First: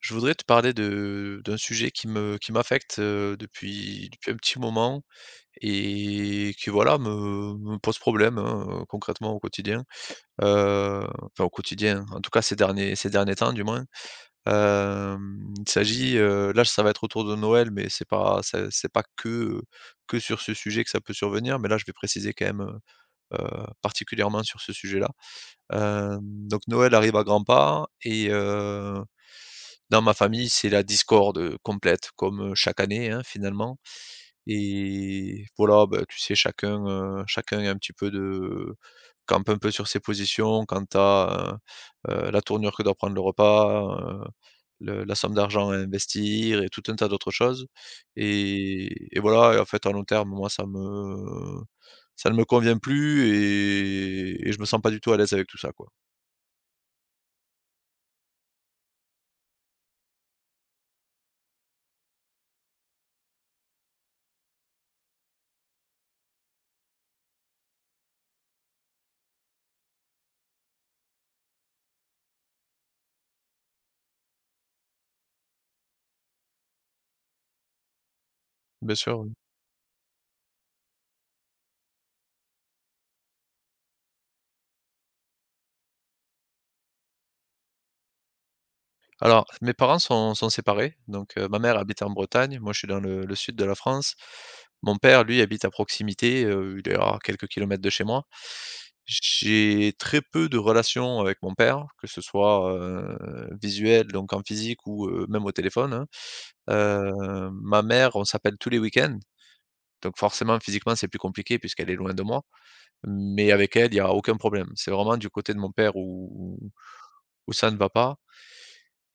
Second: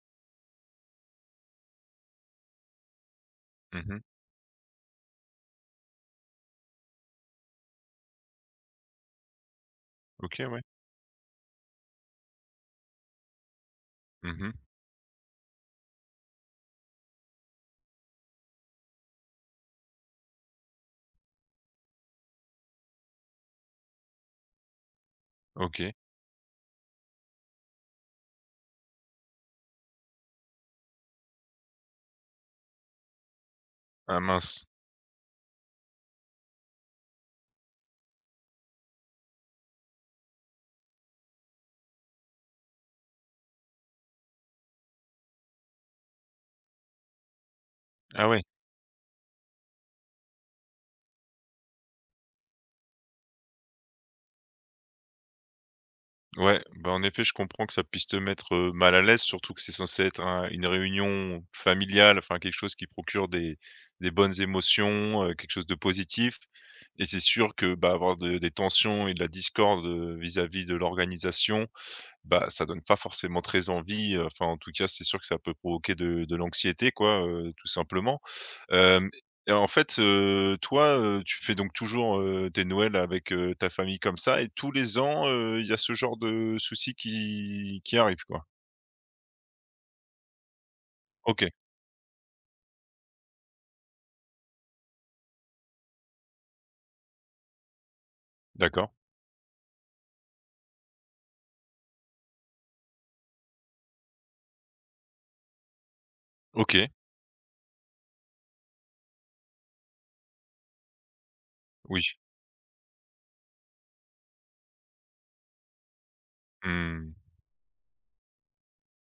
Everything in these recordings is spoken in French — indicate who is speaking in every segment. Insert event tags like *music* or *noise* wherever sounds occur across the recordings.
Speaker 1: Je voudrais te parler de d'un sujet qui m'affecte,
Speaker 2: Mmh mh.
Speaker 1: depuis depuis un petit moment et qui voilà me pose problème, hein, concrètement au quotidien.
Speaker 2: OK, ouais.
Speaker 1: Enfin au quotidien, en tout cas ces derniers temps du moins.
Speaker 2: Mmh mh.
Speaker 1: Il s'agit, là ça va être autour de Noël, mais c'est pas que, que sur ce sujet que ça peut survenir, mais là je vais préciser quand même, particulièrement sur ce sujet-là.
Speaker 2: OK.
Speaker 1: Hem, donc Noël arrive à grands pas et dans ma famille, c'est la discorde complète, comme chaque année, hein, finalement.
Speaker 2: Ah mince.
Speaker 1: Et voilà, bah, tu sais chacun, chacun est un petit peu de campe un peu sur ses positions quant à, la tournure que doit prendre le repas, le la somme d'argent à investir et tout un tas d'autres choses.
Speaker 2: Ah ouais.
Speaker 1: Et voilà, et en fait, à long terme, moi, ça ne me convient plus et je me sens pas du tout à l'aise avec tout ça, quoi.
Speaker 2: Ouais, bah, en effet, je comprends que ça puisse te mettre, mal à l'aise, surtout que c'est censé être un une réunion familiale, enfin quelque chose qui procure des bonnes émotions, quelque chose de positif et c'est sûr que, bah, avoir de des tensions et de la discorde, vis-à-vis de l'organisation. Bah, ça donne pas forcément très envie, enfin, en tout cas, c'est sûr que ça peut provoquer de l'anxiété, quoi, tout simplement.
Speaker 1: Bien
Speaker 2: Hem
Speaker 1: sûr, oui.
Speaker 2: Et en fait, toi, tu fais donc toujours, tes Noëls avec, ta famille comme ça et tous les ans, il y a ce genre de souci qui arrive, quoi?
Speaker 1: Alors, mes parents sont séparés, donc
Speaker 2: OK,
Speaker 1: ma mère habite en Bretagne, moi je suis dans le sud de la France. Mon père, lui, habite à proximité, il est à quelques kilomètres de chez moi.
Speaker 2: d'accord.
Speaker 1: J'ai très peu de relations avec mon père, que ce soit, visuel, donc en physique ou, même au téléphone, hein.
Speaker 2: OK,
Speaker 1: Ma mère, on s'appelle tous les week-ends, donc forcément physiquement c'est plus compliqué puisqu'elle est
Speaker 2: oui.
Speaker 1: loin de moi, mais avec elle, il n'y a aucun problème. C'est vraiment du côté de mon père où
Speaker 2: Mmh.
Speaker 1: ça ne va pas.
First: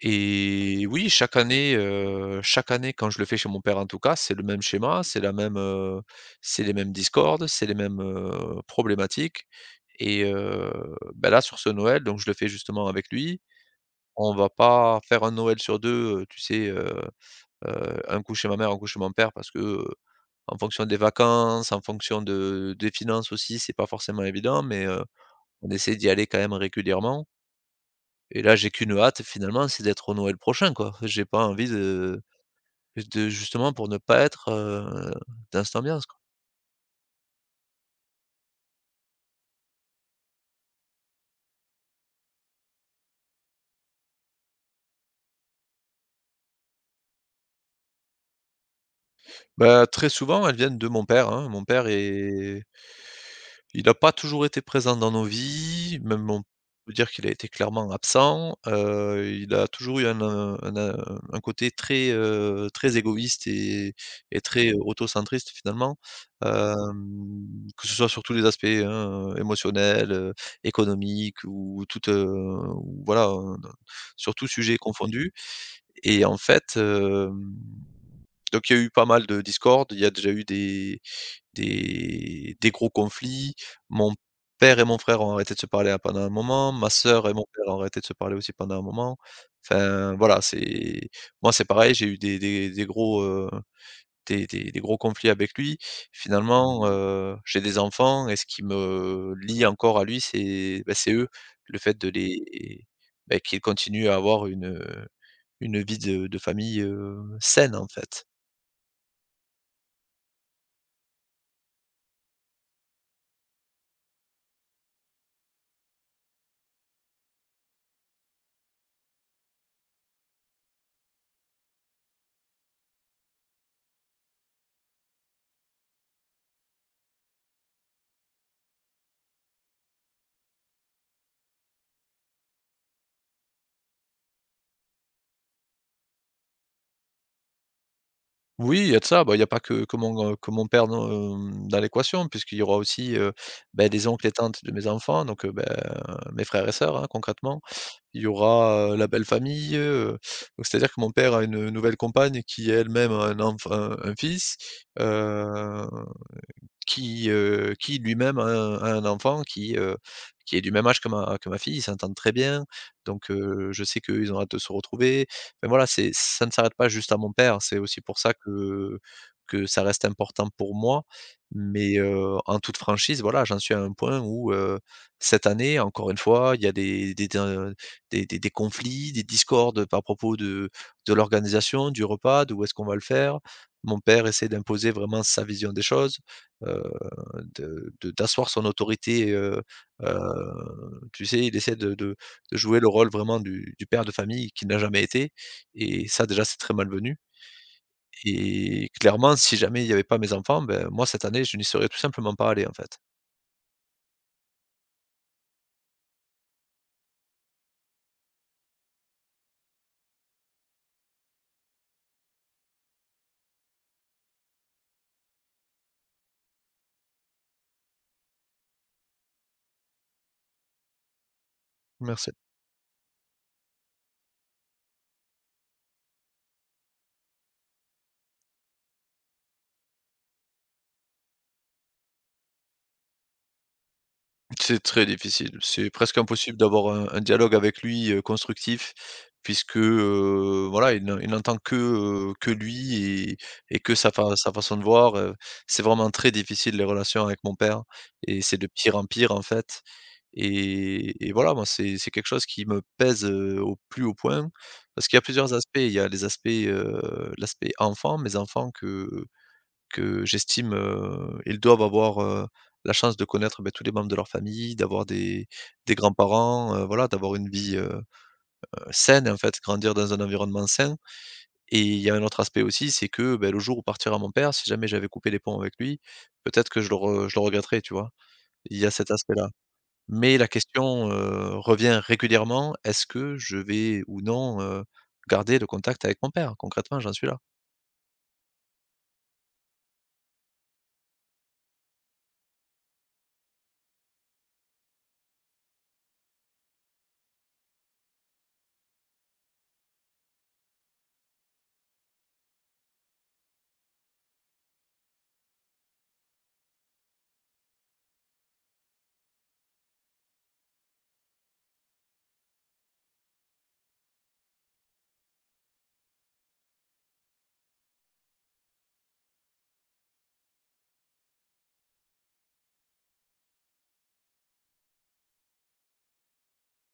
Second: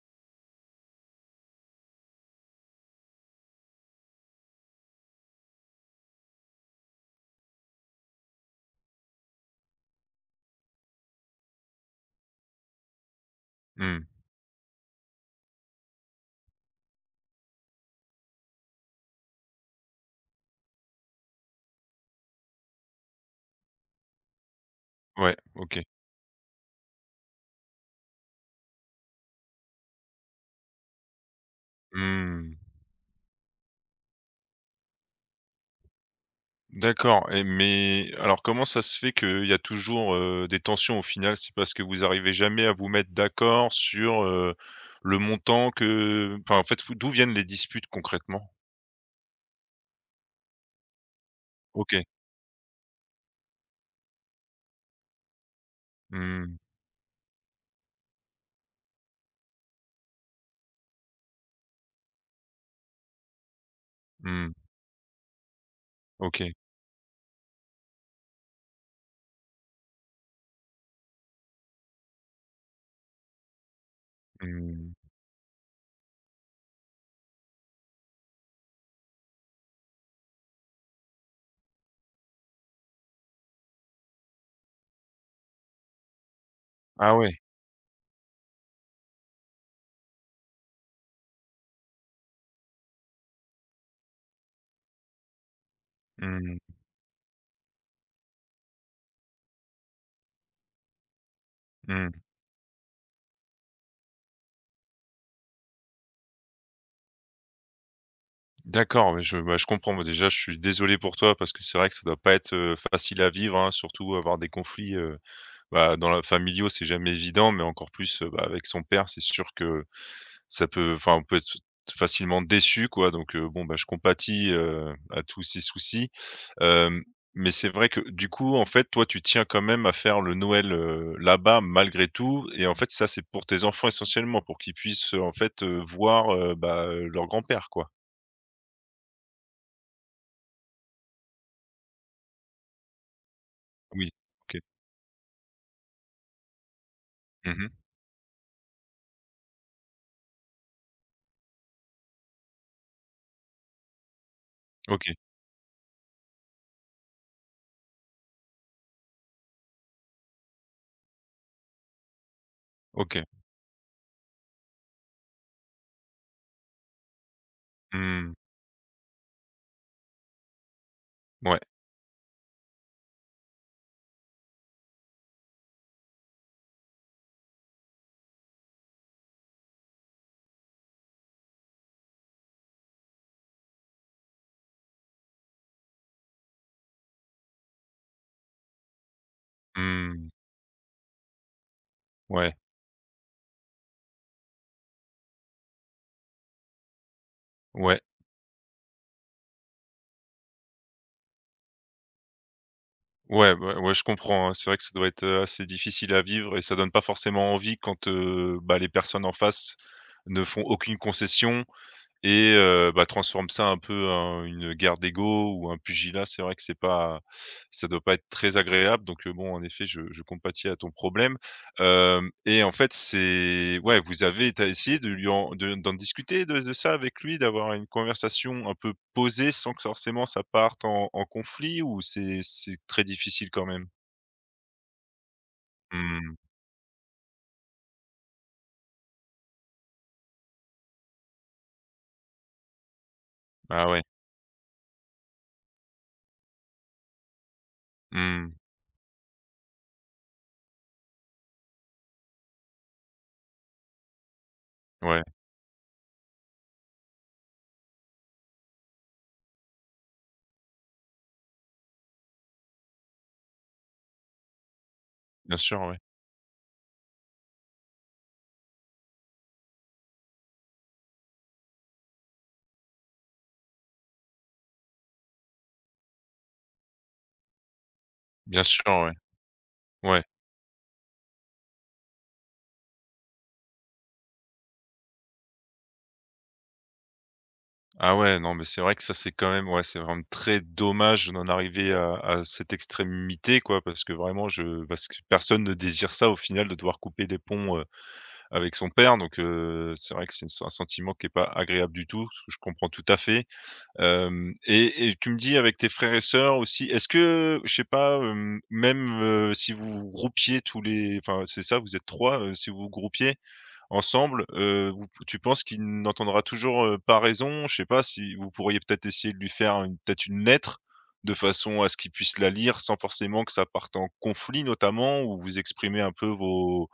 Speaker 1: Et oui, chaque année quand je le fais chez mon père en tout cas, c'est le même schéma, c'est la même, c'est les mêmes discordes, c'est les mêmes, problématiques. et heu, Bah, là sur ce Noël, donc je le fais justement avec lui.
Speaker 2: Mmh.
Speaker 1: On va pas faire un Noël sur 2, tu sais, un coup chez ma mère, un coup chez mon père parce que, en fonction des vacances, en fonction de des finances aussi, c'est pas forcément évident mais
Speaker 2: Ouais,
Speaker 1: on
Speaker 2: OK.
Speaker 1: essaie d'y aller quand même régulièrement. Et là, j'ai qu'une hâte finalement, c'est d'être au Noël prochain, quoi. J'ai pas envie de
Speaker 2: Mmh.
Speaker 1: justement, pour ne pas être, dans cette ambiance, quoi.
Speaker 2: D'accord. Et mais alors comment ça se fait qu'il y a toujours, des tensions au final? C'est parce que vous arrivez jamais à vous mettre d'accord sur, le montant que enfin, en fait, vous d'où viennent les disputes concrètement?
Speaker 1: Bah, très souvent, elles viennent de mon père, hein. Mon père
Speaker 2: OK.
Speaker 1: est il n'a pas toujours été présent dans nos vies, même on
Speaker 2: Mmh,
Speaker 1: peut dire qu'il a été clairement absent. Il a toujours eu un, un côté très, très égoïste et
Speaker 2: mmh,
Speaker 1: très autocentriste finalement.
Speaker 2: OK.
Speaker 1: Hem, que ce soit sur tous les aspects, hein, émotionnels, économiques ou tout, ou voilà, sur tout sujet
Speaker 2: Mmh.
Speaker 1: confondu. Et en fait, hem Donc il y a eu pas mal de discordes, il y a déjà eu des gros conflits. Mon père et mon frère ont arrêté de se parler pendant un moment, ma
Speaker 2: Ah
Speaker 1: sœur et
Speaker 2: ouais.
Speaker 1: mon père ont arrêté de se parler aussi pendant un moment. Enfin voilà, c'est moi, c'est pareil, j'ai eu des gros, des gros conflits avec lui.
Speaker 2: Mmh,
Speaker 1: Finalement, j'ai des enfants et ce qui me lie encore à lui, c'est, bah, c'est eux. Le fait de
Speaker 2: mmh.
Speaker 1: les bah, qu'ils continuent à avoir une vie de famille, saine en fait.
Speaker 2: D'accord, ouais, je bah, je comprends. Moi déjà, je suis désolé pour toi parce que c'est vrai que ça doit pas être, facile à vivre, hein, surtout avoir des conflits, bah, dans la familiaux, c'est jamais évident, mais encore plus, bah, avec son père, c'est sûr que ça peut enfin, on peut être facilement déçu quoi, donc bon, bah, je compatis, à tous ces soucis. Hem, mais c'est vrai que du coup, en fait, toi, tu tiens quand même à faire le Noël, là-bas malgré tout et en fait, ça, c'est pour tes enfants essentiellement, pour qu'ils puissent, en fait, voir, bah, leur grand-père quoi?
Speaker 1: Oui, il y a de ça. Bah, il y a pas que mon père dans, dans l'équation puisqu'il y aura aussi, beh, les
Speaker 2: Oui,
Speaker 1: oncles et
Speaker 2: OK.
Speaker 1: tantes de mes enfants, donc mes frères et sœurs, hein, concrètement.
Speaker 2: Mmh.
Speaker 1: Il y aura, la belle-famille, donc c'est-à-dire que mon père a une nouvelle compagne qui elle-même a un enf un fils,
Speaker 2: OK,
Speaker 1: heu qui lui-même a un enfant qui est du même âge que ma fille. Ils s'entendent très bien,
Speaker 2: OK.
Speaker 1: donc je sais qu'ils ont hâte de se retrouver. Mais voilà, c'est ça ne s'arrête pas juste à mon père. C'est aussi pour ça
Speaker 2: Mmh.
Speaker 1: que ça reste important pour moi,
Speaker 2: Ouais.
Speaker 1: mais en toute franchise, voilà, j'en suis à un point où, cette année, encore une fois, il y a des conflits, des discordes à propos de l'organisation, du repas, d'où est-ce qu'on va le faire. Mon père essaie d'imposer vraiment sa vision des choses, heu de d'asseoir son autorité,
Speaker 2: Mmh.
Speaker 1: tu sais, il essaie de de
Speaker 2: Ouais,
Speaker 1: de jouer le rôle vraiment du père de famille qu'il n'a jamais été, et ça déjà c'est très malvenu.
Speaker 2: ouais.
Speaker 1: Et clairement, si jamais il n'y avait pas mes enfants, ben, moi cette année je n'y serais tout simplement pas allé en fait.
Speaker 2: Ouais, bah, ouais, je comprends, hein. C'est vrai que ça doit être, assez difficile à vivre et ça donne pas forcément envie quand, bah, les personnes en face ne font aucune concession, et bah, transforme ça un peu en une guerre d'ego ou un pugilat. C'est vrai que c'est pas ça doit pas être très agréable donc bon, en effet, je compatis à ton problème.
Speaker 1: Merci.
Speaker 2: Hem Et en fait, c'est ouais, vous avez tu essayé de lui en de d'en discuter de ça avec lui? D'avoir une conversation un peu posée sans que forcément ça parte en en conflit ou c'est très difficile quand même?
Speaker 1: C'est très difficile. C'est presque
Speaker 2: Mmh.
Speaker 1: impossible d'avoir un dialogue avec lui, constructif, puisque, voilà, il n'entend que lui et
Speaker 2: Ah
Speaker 1: que
Speaker 2: ouais.
Speaker 1: sa fa sa façon de voir, c'est vraiment très difficile les relations avec mon père et
Speaker 2: Mmh.
Speaker 1: c'est de pire en pire, en fait. Et voilà, moi, c'est quelque chose qui me pèse, au plus haut point parce qu'il y a
Speaker 2: Ouais,
Speaker 1: plusieurs aspects. Il y a les aspects, l'aspect enfant, mes enfants que j'estime, ils doivent avoir, la chance de connaître, beh, tous les membres de leur famille, d'avoir
Speaker 2: bien sûr,
Speaker 1: des
Speaker 2: ouais.
Speaker 1: grands-parents, voilà, d'avoir une vie, saine, en fait, grandir dans un environnement sain. Et il y a un autre aspect aussi, c'est que, beh, le jour où partira mon père, si jamais j'avais coupé les ponts avec lui, peut-être que je le regretterais, tu vois?
Speaker 2: Bien
Speaker 1: Il
Speaker 2: sûr,
Speaker 1: y a cet
Speaker 2: ouais.
Speaker 1: aspect-là.
Speaker 2: Ouais.
Speaker 1: Mais la question, revient régulièrement, est-ce que je vais ou non, garder le contact avec mon père? Concrètement, j'en suis là.
Speaker 2: Ah ouais, non, mais c'est vrai que ça, c'est quand même ouais, c'est vraiment très dommage d'en arriver à cette extrémité, quoi, parce que vraiment je parce que personne ne désire ça au final de devoir couper des ponts, avec son père donc c'est vrai que c'est un sentiment qui est pas agréable du tout, ce que je comprends tout à fait. Hem Et tu me dis avec tes frères et sœurs aussi, est-ce que, je sais pas, même, si vous vous groupiez tous les enfin, c'est ça, vous êtes 3 si vous vous groupiez ensemble, vous tu penses qu'il n'entendra toujours, pas raison? Je sais pas si vous pourriez peut-être essayer de lui faire une peut-être une lettre, de façon à ce qu'il puisse la lire sans forcément que ça parte en conflit notamment, où vous exprimez un peu vos,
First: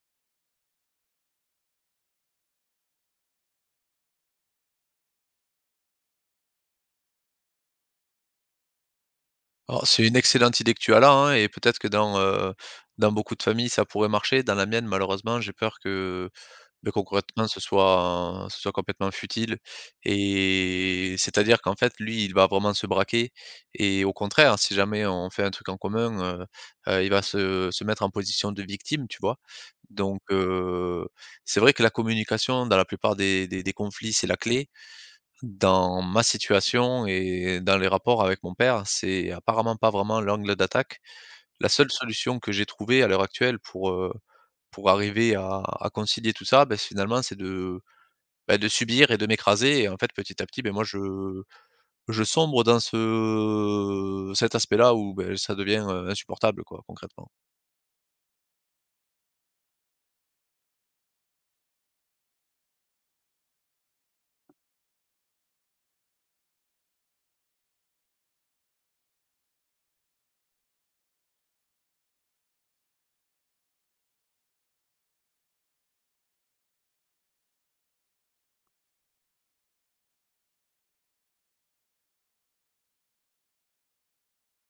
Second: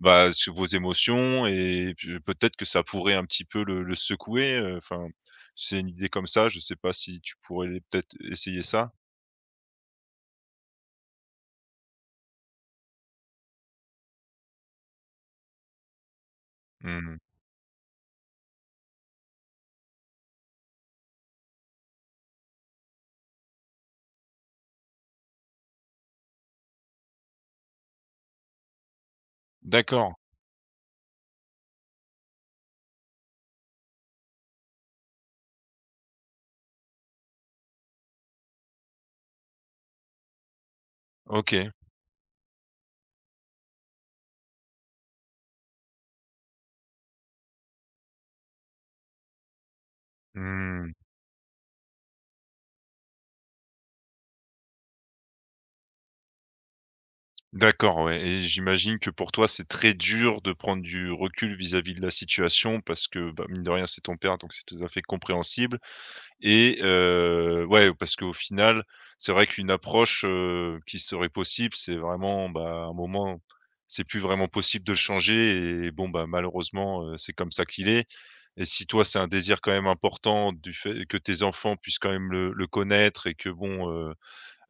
Speaker 2: bah, ce vos émotions et puis peut-être que ça pourrait un petit peu le secouer, enfin, c'est une idée comme ça, je sais pas si tu pourrais peut-être essayer ça?
Speaker 1: Alors, c'est une excellente idée que tu as là, hein, et peut-être que dans, dans beaucoup de familles, ça pourrait marcher. Dans la mienne, malheureusement, j'ai peur que, beh,
Speaker 2: Mmh.
Speaker 1: concrètement, ce soit complètement futile, et c'est-à-dire qu'en fait, lui, il va vraiment se braquer et au contraire, si jamais on fait un truc en commun, il va se mettre en position de victime, tu vois?
Speaker 2: D'accord,
Speaker 1: Donc c'est vrai que la communication, dans la plupart des conflits, c'est la clé. Dans ma situation et dans les rapports avec mon père, c'est apparemment pas vraiment l'angle d'attaque. La
Speaker 2: OK.
Speaker 1: seule solution que j'ai trouvée à l'heure actuelle pour arriver à concilier tout ça, beh, finalement, c'est de, bah, de subir et de m'écraser et en fait, petit à petit, beh, moi,
Speaker 2: Mmh.
Speaker 1: je sombre dans ce cet aspect-là où, beh, ça devient, insupportable, quoi, concrètement.
Speaker 2: D'accord, ouais et j'imagine que pour toi, c'est très dur de prendre du recul vis-à-vis de la situation parce que, bah, mine de rien, c'est ton père, donc c'est tout à fait compréhensible et ouais, parce qu'au final, c'est vrai qu'une approche, qui serait possible, c'est vraiment, bah, à un moment, c'est plus vraiment possible de le changer et bon, bah, malheureusement, c'est comme ça qu'il est et si toi, c'est un désir quand même important du fait que tes enfants puissent quand même le connaître et que bon,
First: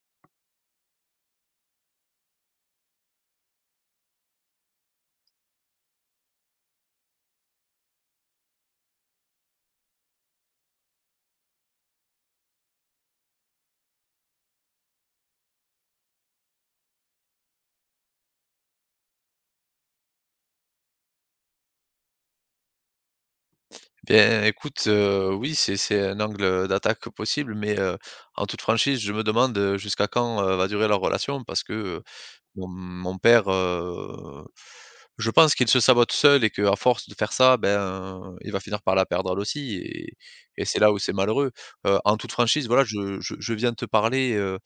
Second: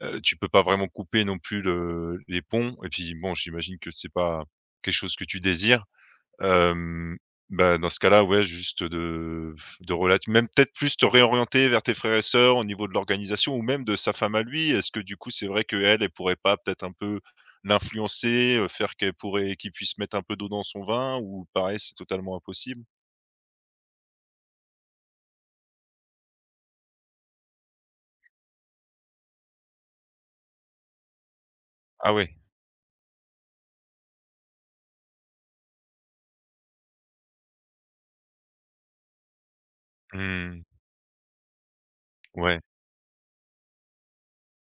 Speaker 2: Tu peux pas vraiment couper non plus le les ponts et puis bon, j'imagine que c'est pas quelque chose que tu désires. Hem, bah, dans ce cas-là, ouais, juste de relate même peut-être plus te réorienter vers tes frères et sœurs au niveau de l'organisation ou même de sa femme à lui. Est-ce que du coup, c'est vrai qu'elle, elle elle pourrait pas peut-être un peu l'influencer, faire qu'elle pourrait qu'il puisse mettre un peu d'eau dans son vin ou pareil, c'est totalement impossible?
Speaker 1: Bien, écoute, oui, c'est un angle d'attaque possible mais, en toute franchise, je me demande, jusqu'à quand, va durer leur relation parce que,
Speaker 2: Ah ouais.
Speaker 1: mon père, je pense qu'il se sabote seul et qu'à force de faire ça, ben, il va finir par la perdre elle aussi, et
Speaker 2: Mmh.
Speaker 1: c'est là où c'est malheureux. En toute
Speaker 2: Ouais.
Speaker 1: franchise, voilà, je viens te parler, heu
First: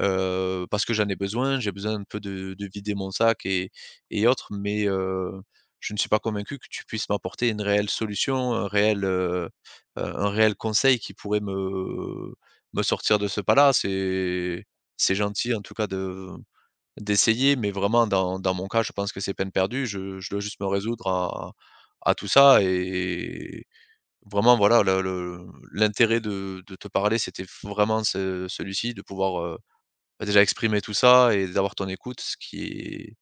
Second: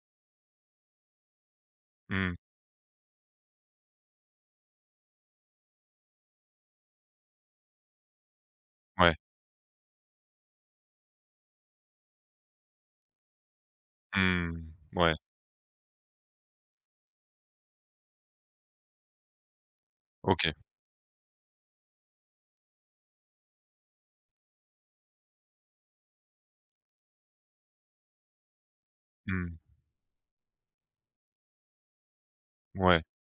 Speaker 1: heu, parce que j'en ai besoin. J'ai besoin un peu
Speaker 2: Mmh.
Speaker 1: de vider mon sac et autres, mais je ne suis pas convaincu que tu puisses m'apporter une réelle solution,
Speaker 2: Ouais.
Speaker 1: un réel conseil qui pourrait me sortir de ce pas-là. C'est
Speaker 2: Mmh.
Speaker 1: c'est
Speaker 2: Ouais.
Speaker 1: gentil en tout cas de d'essayer, mais vraiment dans mon cas, je pense que c'est peine perdue. Je dois
Speaker 2: OK.
Speaker 1: juste me résoudre à tout ça et vraiment voilà le l'intérêt de te parler, c'était vraiment ce celui-ci, de pouvoir,
Speaker 2: Mmh.
Speaker 1: bah, déjà exprimer tout ça et d'avoir ton écoute, ce qui
Speaker 2: Ouais.
Speaker 1: est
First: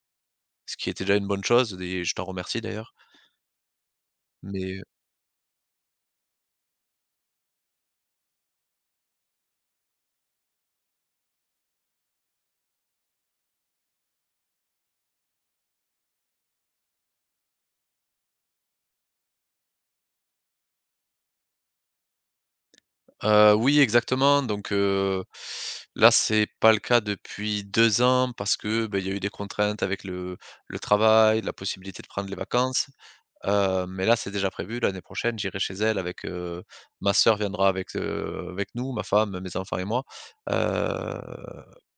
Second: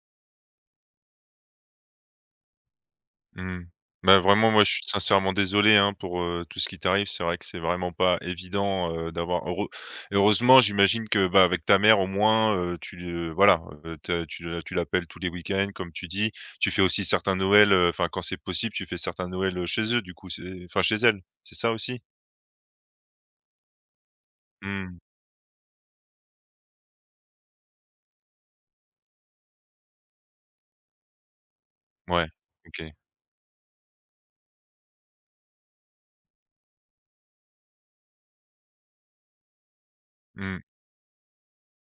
Speaker 1: ce qui était déjà une bonne chose, et je t'en remercie d'ailleurs.
Speaker 2: Mmh. Bah, vraiment, moi, je
Speaker 1: Mais
Speaker 2: suis sincèrement désolé, hein, pour, tout ce qui t'arrive. C'est vrai que c'est vraiment pas évident, d'avoir heureux heureusement, j'imagine que, bah, avec ta mère, au moins, tu le voilà, te tu le tu l'appelles tous les week-ends, comme tu dis. Tu fais aussi certains Noël, enfin, quand c'est possible, tu fais certains Noël chez eux, du coup, c'est enfin, chez elle, c'est ça aussi?
Speaker 1: oui exactement, donc
Speaker 2: Mmh.
Speaker 1: là, c'est pas le cas depuis 2 ans parce que, beh, il y a eu des contraintes avec le travail, la possibilité de
Speaker 2: Ouais,
Speaker 1: prendre les vacances.
Speaker 2: OK.
Speaker 1: Mais là, c'est déjà prévu. L'année prochaine, j'irai chez elle avec, ma sœur viendra avec, avec nous, ma femme, mes enfants et moi.
Speaker 2: Mmh.
Speaker 1: Heu,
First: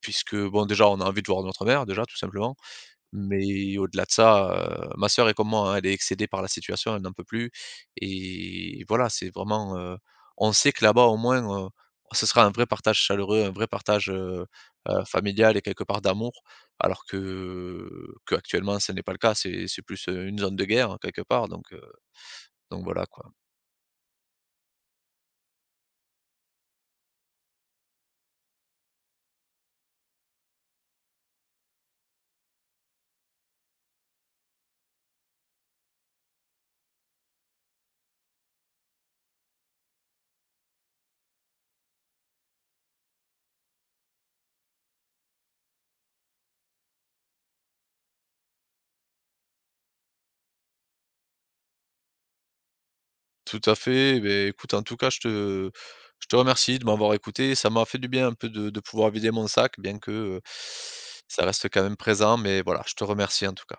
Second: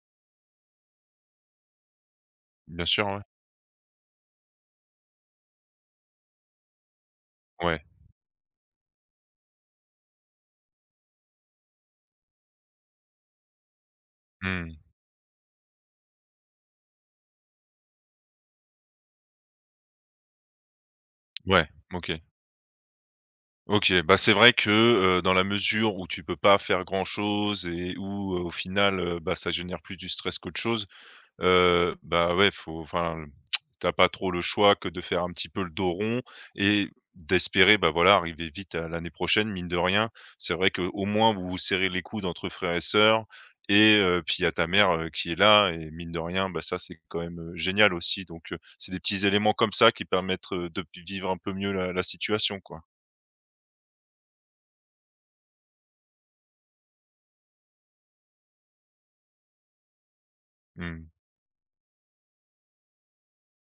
Speaker 1: Puisque bon, déjà, on a envie de voir notre mère, déjà, tout simplement.
Speaker 2: Bien sûr, ouais.
Speaker 1: Mais au-delà de ça, ma sœur est comme moi, hein, elle est excédée par la situation, elle n'en peut plus
Speaker 2: Ouais.
Speaker 1: et voilà, c'est vraiment, on sait que là-bas au moins, ce sera un vrai partage chaleureux, un vrai partage,
Speaker 2: Mmh.
Speaker 1: familial et quelque part d'amour. Alors que actuellement, ce n'est pas le cas, c'est plus, une zone de guerre hein, quelque part,
Speaker 2: Ouais, OK.
Speaker 1: donc voilà quoi.
Speaker 2: OK, bah, c'est vrai que, dans la mesure où tu peux pas faire grand-chose et où, au final, bah, ça génère plus du stress qu'autre chose, bah, ouais, faut enfin, tu as *tsk* pas trop le choix que de faire un petit peu le dos rond et d'espérer, bah, voilà, arriver vite à l'année prochaine, mine de rien. C'est vrai que au moins vous vous serrez les coudes entre frères et sœurs et puis il y a ta mère, qui est là et mine de rien, bah, ça, c'est quand même, génial aussi donc c'est des petits éléments comme ça qui permettent, de vivre un peu mieux la situation, quoi.
Speaker 1: Tout à fait. Beh, écoute, en tout cas, je te remercie de m'avoir écouté. Ça m'a fait du bien un peu de pouvoir vider mon sac, bien que,
Speaker 2: Mmh.
Speaker 1: ça reste quand même présent, mais voilà, je te remercie en tout cas.